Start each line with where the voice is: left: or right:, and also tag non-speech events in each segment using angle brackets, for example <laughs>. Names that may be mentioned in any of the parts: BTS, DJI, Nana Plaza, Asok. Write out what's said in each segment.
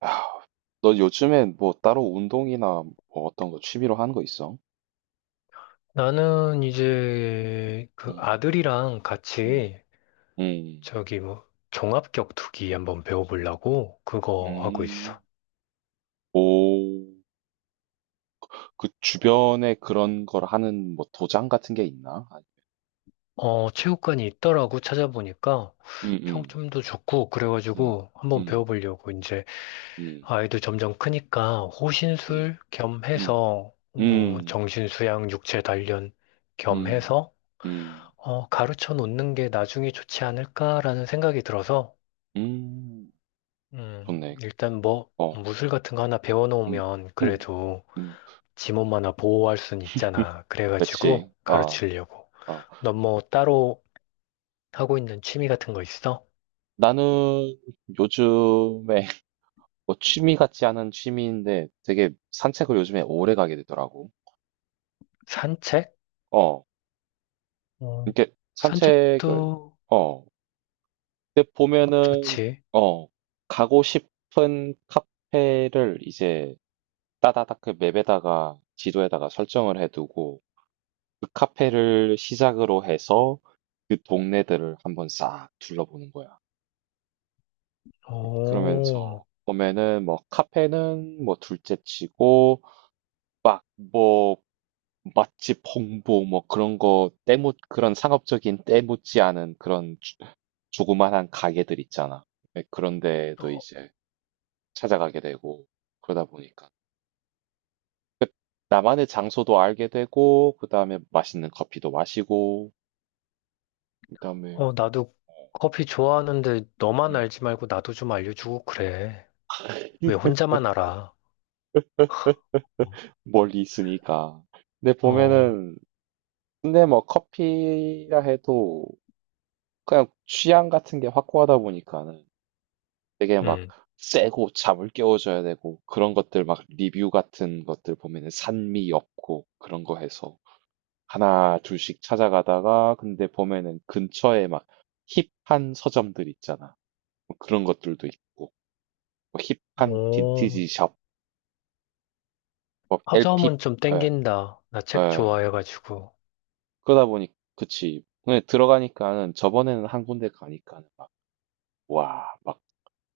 right: 아, 너 요즘에 뭐 따로 운동이나 뭐 어떤 거 취미로 하는 거 있어?
left: 나는 이제 그
right: 음,
left: 아들이랑
right: 음,
left: 같이
right: 음,
left: 저기 종합격투기 한번 배워보려고 그거 하고 있어.
right: 음. 오, 그 주변에 그런 걸 하는 뭐 도장 같은 게 있나? 아,
left: 체육관이 있더라고 찾아보니까
right: 음, 음,
left: 평점도 좋고
right: 음,
left: 그래가지고 한번
right: 음,
left: 배워보려고 이제
right: 음,
left: 아이도 점점 크니까 호신술
right: 음,
left: 겸해서
right: 음, 음,
left: 정신수양 육체 단련
right: 음,
left: 겸해서
right: 음,
left: 가르쳐 놓는 게 나중에 좋지 않을까라는 생각이 들어서
right: 음. 좋네.
left: 일단
right: 어,
left: 무술 같은 거 하나
right: 음,
left: 배워놓으면
right: 음,
left: 그래도
right: 음.
left: 지 몸 하나 보호할 순 있잖아.
right: 그치.
left: 그래가지고
right: 아,
left: 가르치려고.
right: 아.
left: 넌 뭐 따로 하고 있는 취미 같은 거 있어?
right: 나는 요즘에 뭐 취미 같지 않은 취미인데 되게 산책을 요즘에 오래 가게 되더라고.
left: 산책?
right: 어,
left: 어,
right: 이렇게 산책을,
left: 산책도
right: 어, 근데 보면은,
left: 좋지.
right: 어, 가고 싶은 카페를 이제 따다닥 그 맵에다가 지도에다가 설정을 해두고 그 카페를 시작으로 해서 그 동네들을 한번 싹 둘러보는 거야. 그러면서
left: 오,
right: 보면은 뭐 카페는 뭐 둘째 치고 막뭐 맛집 홍보 뭐 그런 거 때묻 그런 상업적인 때묻지 않은 그런 조- 조그만한 가게들 있잖아. 네, 그런 데도
left: 어,
right: 이제 찾아가게 되고 그러다 보니까 그 나만의 장소도 알게 되고 그다음에 맛있는 커피도 마시고 그다음에
left: 어, 나도
right: 어,
left: 커피 좋아하는데 너만
right: 음.
left: 알지 말고 나도 좀 알려주고 그래. 왜
right: <laughs>
left: 혼자만 알아?
right: 멀리 있으니까. 근데
left: 어,
right: 보면은 근데 뭐 커피라 해도 그냥 취향 같은 게 확고하다 보니까는 되게 막
left: 응.
right: 세고 잠을 깨워줘야 되고 그런 것들 막 리뷰 같은 것들 보면은 산미 엽고 그런 거 해서 하나 둘씩 찾아가다가 근데 보면은 근처에 막 힙한 서점들 있잖아. 뭐 그런 것들도 있고 뭐 힙한
left: 오,
right: 빈티지 샵, 뭐 LP,
left: 서점은 좀
right: 예,
left: 땡긴다. 나 책
right: 예.
left: 좋아해가지고.
right: 그러다 보니 그치. 근데 들어가니까는 저번에는 한 군데 가니까는 막 와, 막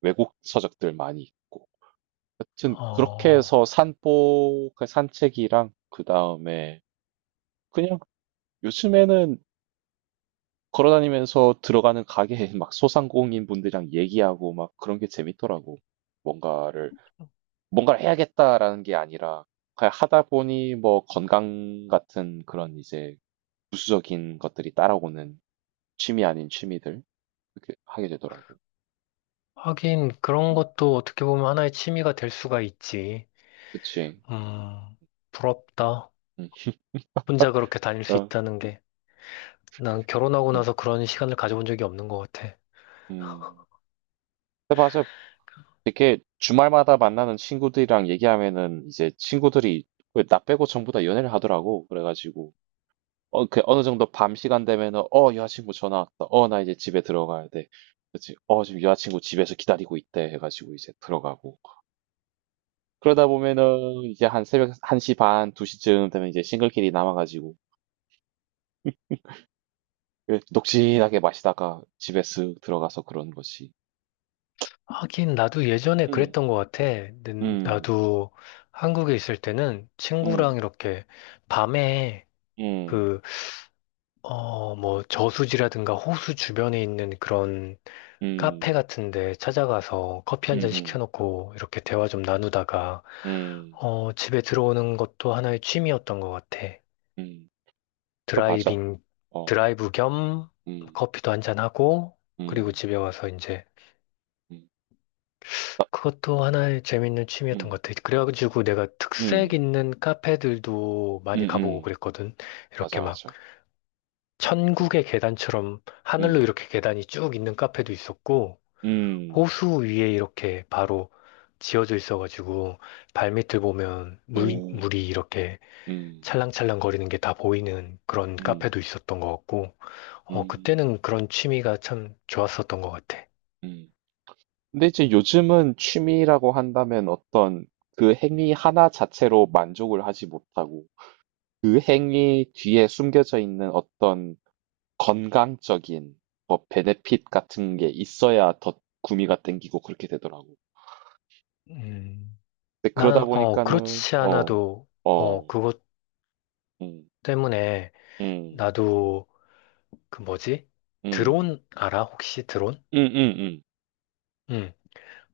right: 외국 서적들 많이 있고 하여튼 그렇게
left: 어,
right: 해서 산보 그 산책이랑 그다음에 그냥 요즘에는 걸어 다니면서 들어가는 가게에 <laughs> 막 소상공인 분들이랑 얘기하고 막 그런 게 재밌더라고. 뭔가를 '뭔가를 해야겠다.'라는 게 아니라 그냥 하다 보니 뭐 건강 같은 그런 이제 부수적인 것들이 따라오는 취미 아닌 취미들 그렇게 하게 되더라고.
left: 하긴 그런
right: 음.
left: 것도 어떻게 보면 하나의 취미가 될 수가 있지.
right: 그치.
left: 음, 부럽다.
right: 음.
left: 혼자 그렇게 다닐 수
right: 어.
left: 있다는 게. 난 결혼하고
right: 음.
left: 나서 그런 시간을 가져본 적이 없는 것 같아.
right: 음. 근데 맞아. 이렇게 주말마다 만나는 친구들이랑 얘기하면은 이제 친구들이 왜나 빼고 전부 다 연애를 하더라고. 그래가지고 어, 그 어느 정도 밤 시간 되면은 어 여자친구 전화 왔다. 어 나 이제 집에 들어가야 돼. 그치? 어 지금 여자친구 집에서 기다리고 있대 해가지고 이제 들어가고 그러다 보면은 이제 한 새벽 1시 반, 2시쯤 되면 이제 싱글끼리 남아가지고 그 녹진하게 마시다가 집에 쓱 들어가서 그런 거지.
left: 하긴 나도 예전에
right: 음,
left: 그랬던 것 같아.
right: 음,
left: 나도 한국에 있을 때는 친구랑
right: 음,
left: 이렇게 밤에
right: 음,
left: 그, 저수지라든가 호수 주변에 있는 그런 카페
right: 음,
left: 같은데 찾아가서 커피 한 잔
right: 음, 음,
left: 시켜놓고 이렇게 대화 좀 나누다가
right: 음,
left: 집에 들어오는 것도 하나의 취미였던 것 같아.
right: 음. 그 맞아.
left: 드라이빙,
right: 어.
left: 드라이브 겸
right: 음.
left: 커피도 한 잔 하고 그리고
right: 음.
left: 집에 와서 이제
right: 음.
left: 그것도 하나의
right: 음.
left: 재밌는 취미였던
right: 음.
left: 것 같아. 그래가지고 내가 특색
right: 음.
left: 있는 카페들도 많이 가보고
right: 음음.
left: 그랬거든.
right: 맞아,
left: 이렇게
right: 맞아. 음.
left: 천국의 계단처럼 하늘로
right: 음.
left: 이렇게 계단이 쭉 있는 카페도 있었고.
right: 음.
left: 호수 위에 이렇게 바로 지어져 있어가지고 발밑을 보면
right: 오.
left: 물이 이렇게
right: 음.
left: 찰랑찰랑 거리는 게 다 보이는 그런
right: 음.
left: 카페도 있었던 것 같고, 어,
right: 음.
left: 그때는 그런 취미가 참 좋았었던 것 같아.
right: 음. 근데 이제 요즘은 취미라고 한다면 어떤 그 행위 하나 자체로 만족을 하지 못하고 그 행위 뒤에 숨겨져 있는 어떤 건강적인 뭐 베네핏 같은 게 있어야 더 구미가 땡기고 그렇게 되더라고.
left: 음,
right: 근데 그러다 보니까는
left: 그렇지
right: 어,
left: 않아도,
right: 어,
left: 그것
right: 음,
left: 때문에
right: 음,
left: 나도 그 뭐지?
right: 음,
left: 드론 알아? 혹시 드론?
right: 음 음 음, 음,
left: 응.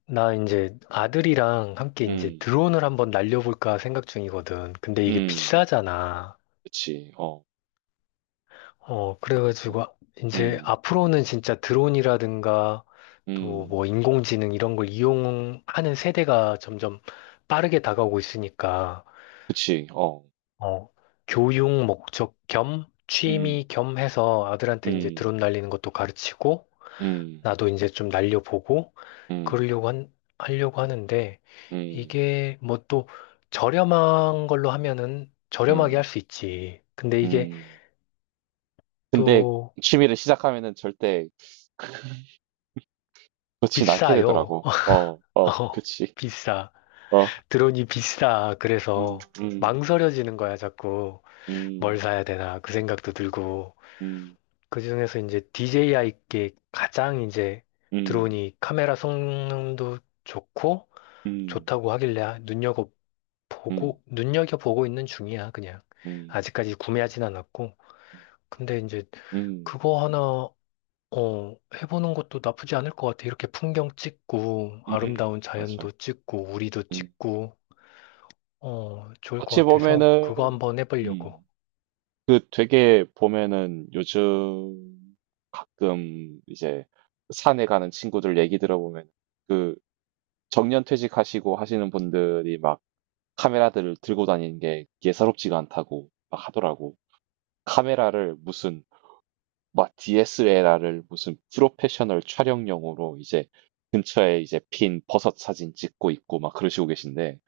left: 나 이제 아들이랑 함께 이제
right: 음,
left: 드론을 한번 날려볼까 생각 중이거든. 근데
right: 음,
left: 이게
right: 음,
left: 비싸잖아.
right: 그치, 어,
left: 그래가지고,
right: 음,
left: 이제
right: 음,
left: 앞으로는 진짜 드론이라든가 또
right: 음,
left: 뭐 인공지능 이런 걸 이용하는 세대가 점점 빠르게 다가오고 있으니까,
right: 그치, 어,
left: 어, 교육 목적 겸
right: 음,
left: 취미 겸 해서 아들한테 이제 드론
right: 음,
left: 날리는 것도 가르치고,
right: 음,
left: 나도 이제 좀 날려보고,
right: 음,
left: 그러려고 한, 하려고 하는데,
right: 음,
left: 이게 뭐 또 저렴한 걸로 하면은 저렴하게 할
right: 음,
left: 수 있지. 근데 이게
right: 음. 근데
left: 또
right: 취미를 시작하면은 절대 그렇진 않게
left: 비싸요.
right: 되더라고. 어, 어,
left: 어,
right: 그치,
left: 비싸.
right: 어,
left: 드론이 비싸.
right: 음,
left: 그래서
right: 음,
left: 망설여지는 거야, 자꾸. 뭘
right: 음,
left: 사야 되나, 그 생각도 들고.
right: 음,
left: 그중에서 이제 DJI께 가장 이제
right: 음,
left: 드론이 카메라 성능도 좋고,
right: 음,
left: 좋다고 하길래
right: 음,
left: 눈여겨보고 있는 중이야, 그냥.
right: 음,
left: 아직까지 구매하진 않았고. 근데 이제
right: 음,
left: 그거 하나, 해보는 것도 나쁘지 않을 것 같아. 이렇게 풍경 찍고,
right: 음,
left: 아름다운
right: 맞아.
left: 자연도 찍고, 우리도
right: 음.
left: 찍고, 어, 좋을 것
right: 어찌
left: 같아서 그거
right: 보면은
left: 한번 해보려고.
right: 음. 그 되게 보면은 요즘 가끔 이제 산에 가는 친구들 얘기 들어보면 그 정년 퇴직하시고 하시는 분들이 막 카메라들을 들고 다니는 게 예사롭지가 않다고 막 하더라고. 카메라를 무슨 막 DSLR을 무슨 프로페셔널 촬영용으로 이제 근처에 이제 핀 버섯 사진 찍고 있고 막 그러시고 계신데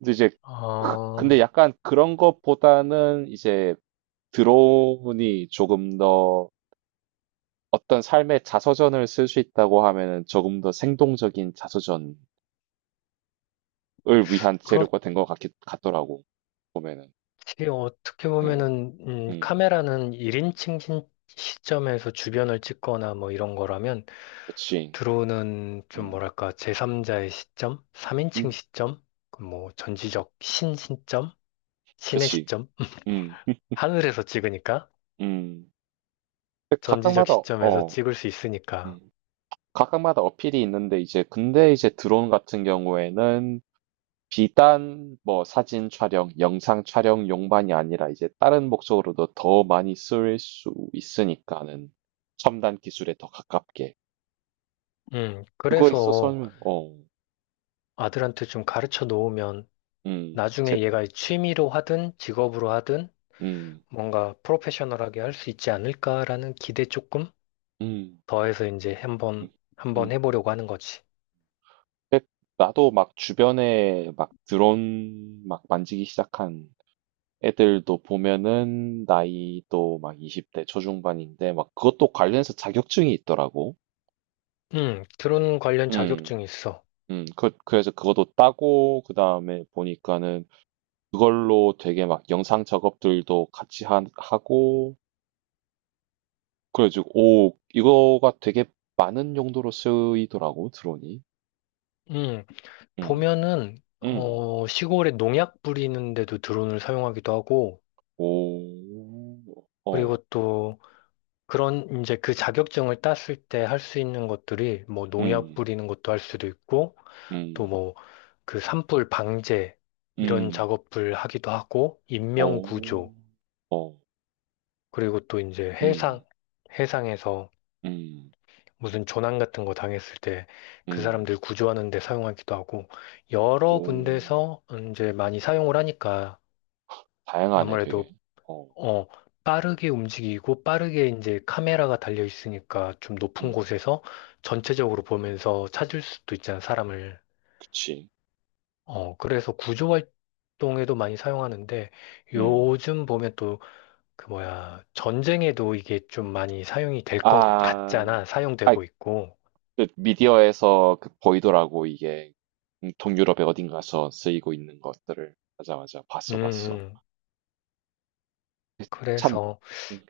right: 근데 이제 그- 근데
left: 아,
right: 약간 그런 것보다는 이제 드론이 조금 더 어떤 삶의 자서전을 쓸 수 있다고 하면은 조금 더 생동적인 자서전을 위한
left: 그렇지.
right: 재료가 된 것 같기 같더라고 보면은
left: 어떻게
right: 음,
left: 보면은,
right: 음,
left: 카메라는 1인칭 시점에서 주변을 찍거나 뭐 이런 거라면,
right: 그치,
left: 드론은 좀
right: 음,
left: 뭐랄까, 제3자의 시점? 3인칭
right: 음,
left: 시점? 그 뭐, 전지적 신 시점? 신의
right: 그치,
left: 시점?
right: 음,
left: <laughs> 하늘에서 찍으니까?
right: 음. 근데
left: 전지적
right: 각각마다
left: 시점에서
right: 어,
left: 찍을 수 있으니까.
right: 음, 각각마다 어필이 있는데 이제 근데 이제 드론 같은 경우에는 비단 뭐 사진 촬영, 영상 촬영용만이 아니라 이제 다른 목적으로도 더 많이 쓸 수 있으니까는 첨단 기술에 더 가깝게. 그거에
left: 그래서
right: 있어서는 어,
left: 아들한테 좀 가르쳐 놓으면,
right: 제,
left: 나중에 얘가 취미로 하든 직업으로 하든
right: 음,
left: 뭔가 프로페셔널하게 할 수 있지 않을까라는 기대 조금
right: 음,
left: 더해서 이제
right: 음,
left: 한번
right: 음.
left: 해보려고 하는 거지.
right: 근데 나도 막 주변에 막 드론 막 만지기 시작한 애들도 보면은 나이도 막 20대 초중반인데 막 그것도 관련해서 자격증이 있더라고.
left: 드론 관련
right: 음.
left: 자격증이 있어.
right: 그, 그래서 그것도 따고, 그 다음에 보니까는 그걸로 되게 막 영상 작업들도 같이 하, 하고, 그래가지고, 오, 이거가 되게 많은 용도로 쓰이더라고, 드론이.
left: 음,
right: 음,
left: 보면은
right: 음,
left: 어, 시골에 농약 뿌리는데도 드론을 사용하기도 하고
right: 오,
left: 그리고
right: 어,
left: 또 그런 이제 그 자격증을 땄을 때 할 수 있는 것들이 뭐 농약
right: 음,
left: 뿌리는 것도 할 수도 있고 또
right: 음,
left: 그 산불 방제 이런
right: 음,
left: 작업을 하기도 하고 인명
right: 오,
left: 구조
right: 어,
left: 그리고 또 이제
right: 음,
left: 해상에서
right: 음,
left: 무슨 조난 같은 거 당했을 때 그
right: 음,
left: 사람들 구조하는 데 사용하기도 하고
right: 오,
left: 여러 군데서 이제 많이 사용을 하니까
right: 다양하네, 되게.
left: 아무래도
right: 어,
left: 어, 빠르게 움직이고 빠르게 이제 카메라가 달려 있으니까 좀 높은
right: 음,
left: 곳에서 전체적으로 보면서 찾을 수도 있잖아, 사람을.
right: 그치.
left: 어, 그래서 구조 활동에도 많이 사용하는데
right: 음,
left: 요즘 보면 또 그 뭐야, 전쟁에도 이게 좀 많이 사용이 될 것
right: 아,
left: 같잖아.
right: 아,
left: 사용되고 있고.
right: 그 미디어에서 그 보이더라고 이게 동유럽의 어딘가서 쓰이고 있는 것들을 맞아 맞아
left: 음,
right: 봤어 봤어
left: 음.
right: 참
left: 그래서
right: 음,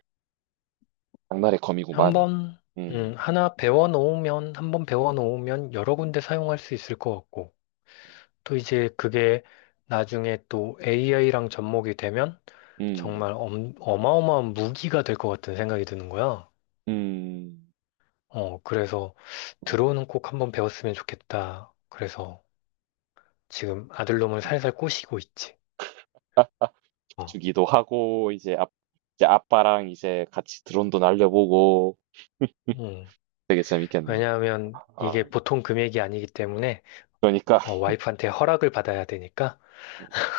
right: 장날의 검이구만
left: 한번,
right: 음
left: 하나 배워 놓으면, 한번 배워 놓으면 여러 군데 사용할 수 있을 것 같고. 또 이제 그게 나중에 또 AI랑 접목이 되면
right: 음,
left: 정말 어마어마한 무기가 될 것 같은 생각이 드는 거야.
right: 음,
left: 어, 그래서 드론은 꼭 한번 배웠으면 좋겠다. 그래서 지금 아들놈을
right: 음.
left: 살살 꼬시고 있지.
right: 아,
left: 어.
right: 주기도 하고 이제 아, 이제 아빠랑 이제 같이 드론도 날려보고 음,
left: 음.
right: 되게 재밌겠네.
left: 왜냐하면 이게
right: 아
left: 보통 금액이 아니기 때문에
right: 그러니까
left: 어, 와이프한테 허락을 받아야 되니까
right: <laughs>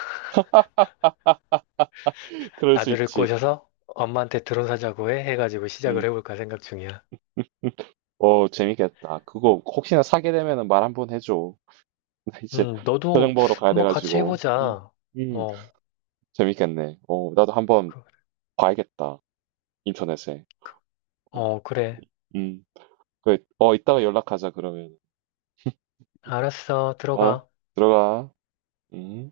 right: 아 그럴 수
left: 아들을
right: 있지
left: 꼬셔서 엄마한테 드론 사자고 해 해가지고 시작을
right: 음.
left: 해볼까 생각 중이야.
right: 어 재밌겠다 그거 혹시나 사게 되면은 말 한번 해줘. 근데 이제 저녁
left: 너도
right: 먹으러 가야
left: 한번 같이
right: 돼가지고.
left: 해보자.
right: 음,
left: 어,
right: 재밌겠네. 어, 나도 한번
left: 그,
right: 봐야겠다. 인터넷에. 어,
left: 그래.
right: 음, 그래. 어, 이따가 연락하자, 그러면.
left: 알았어.
right: 어,
left: 들어가.
right: 들어가. 음.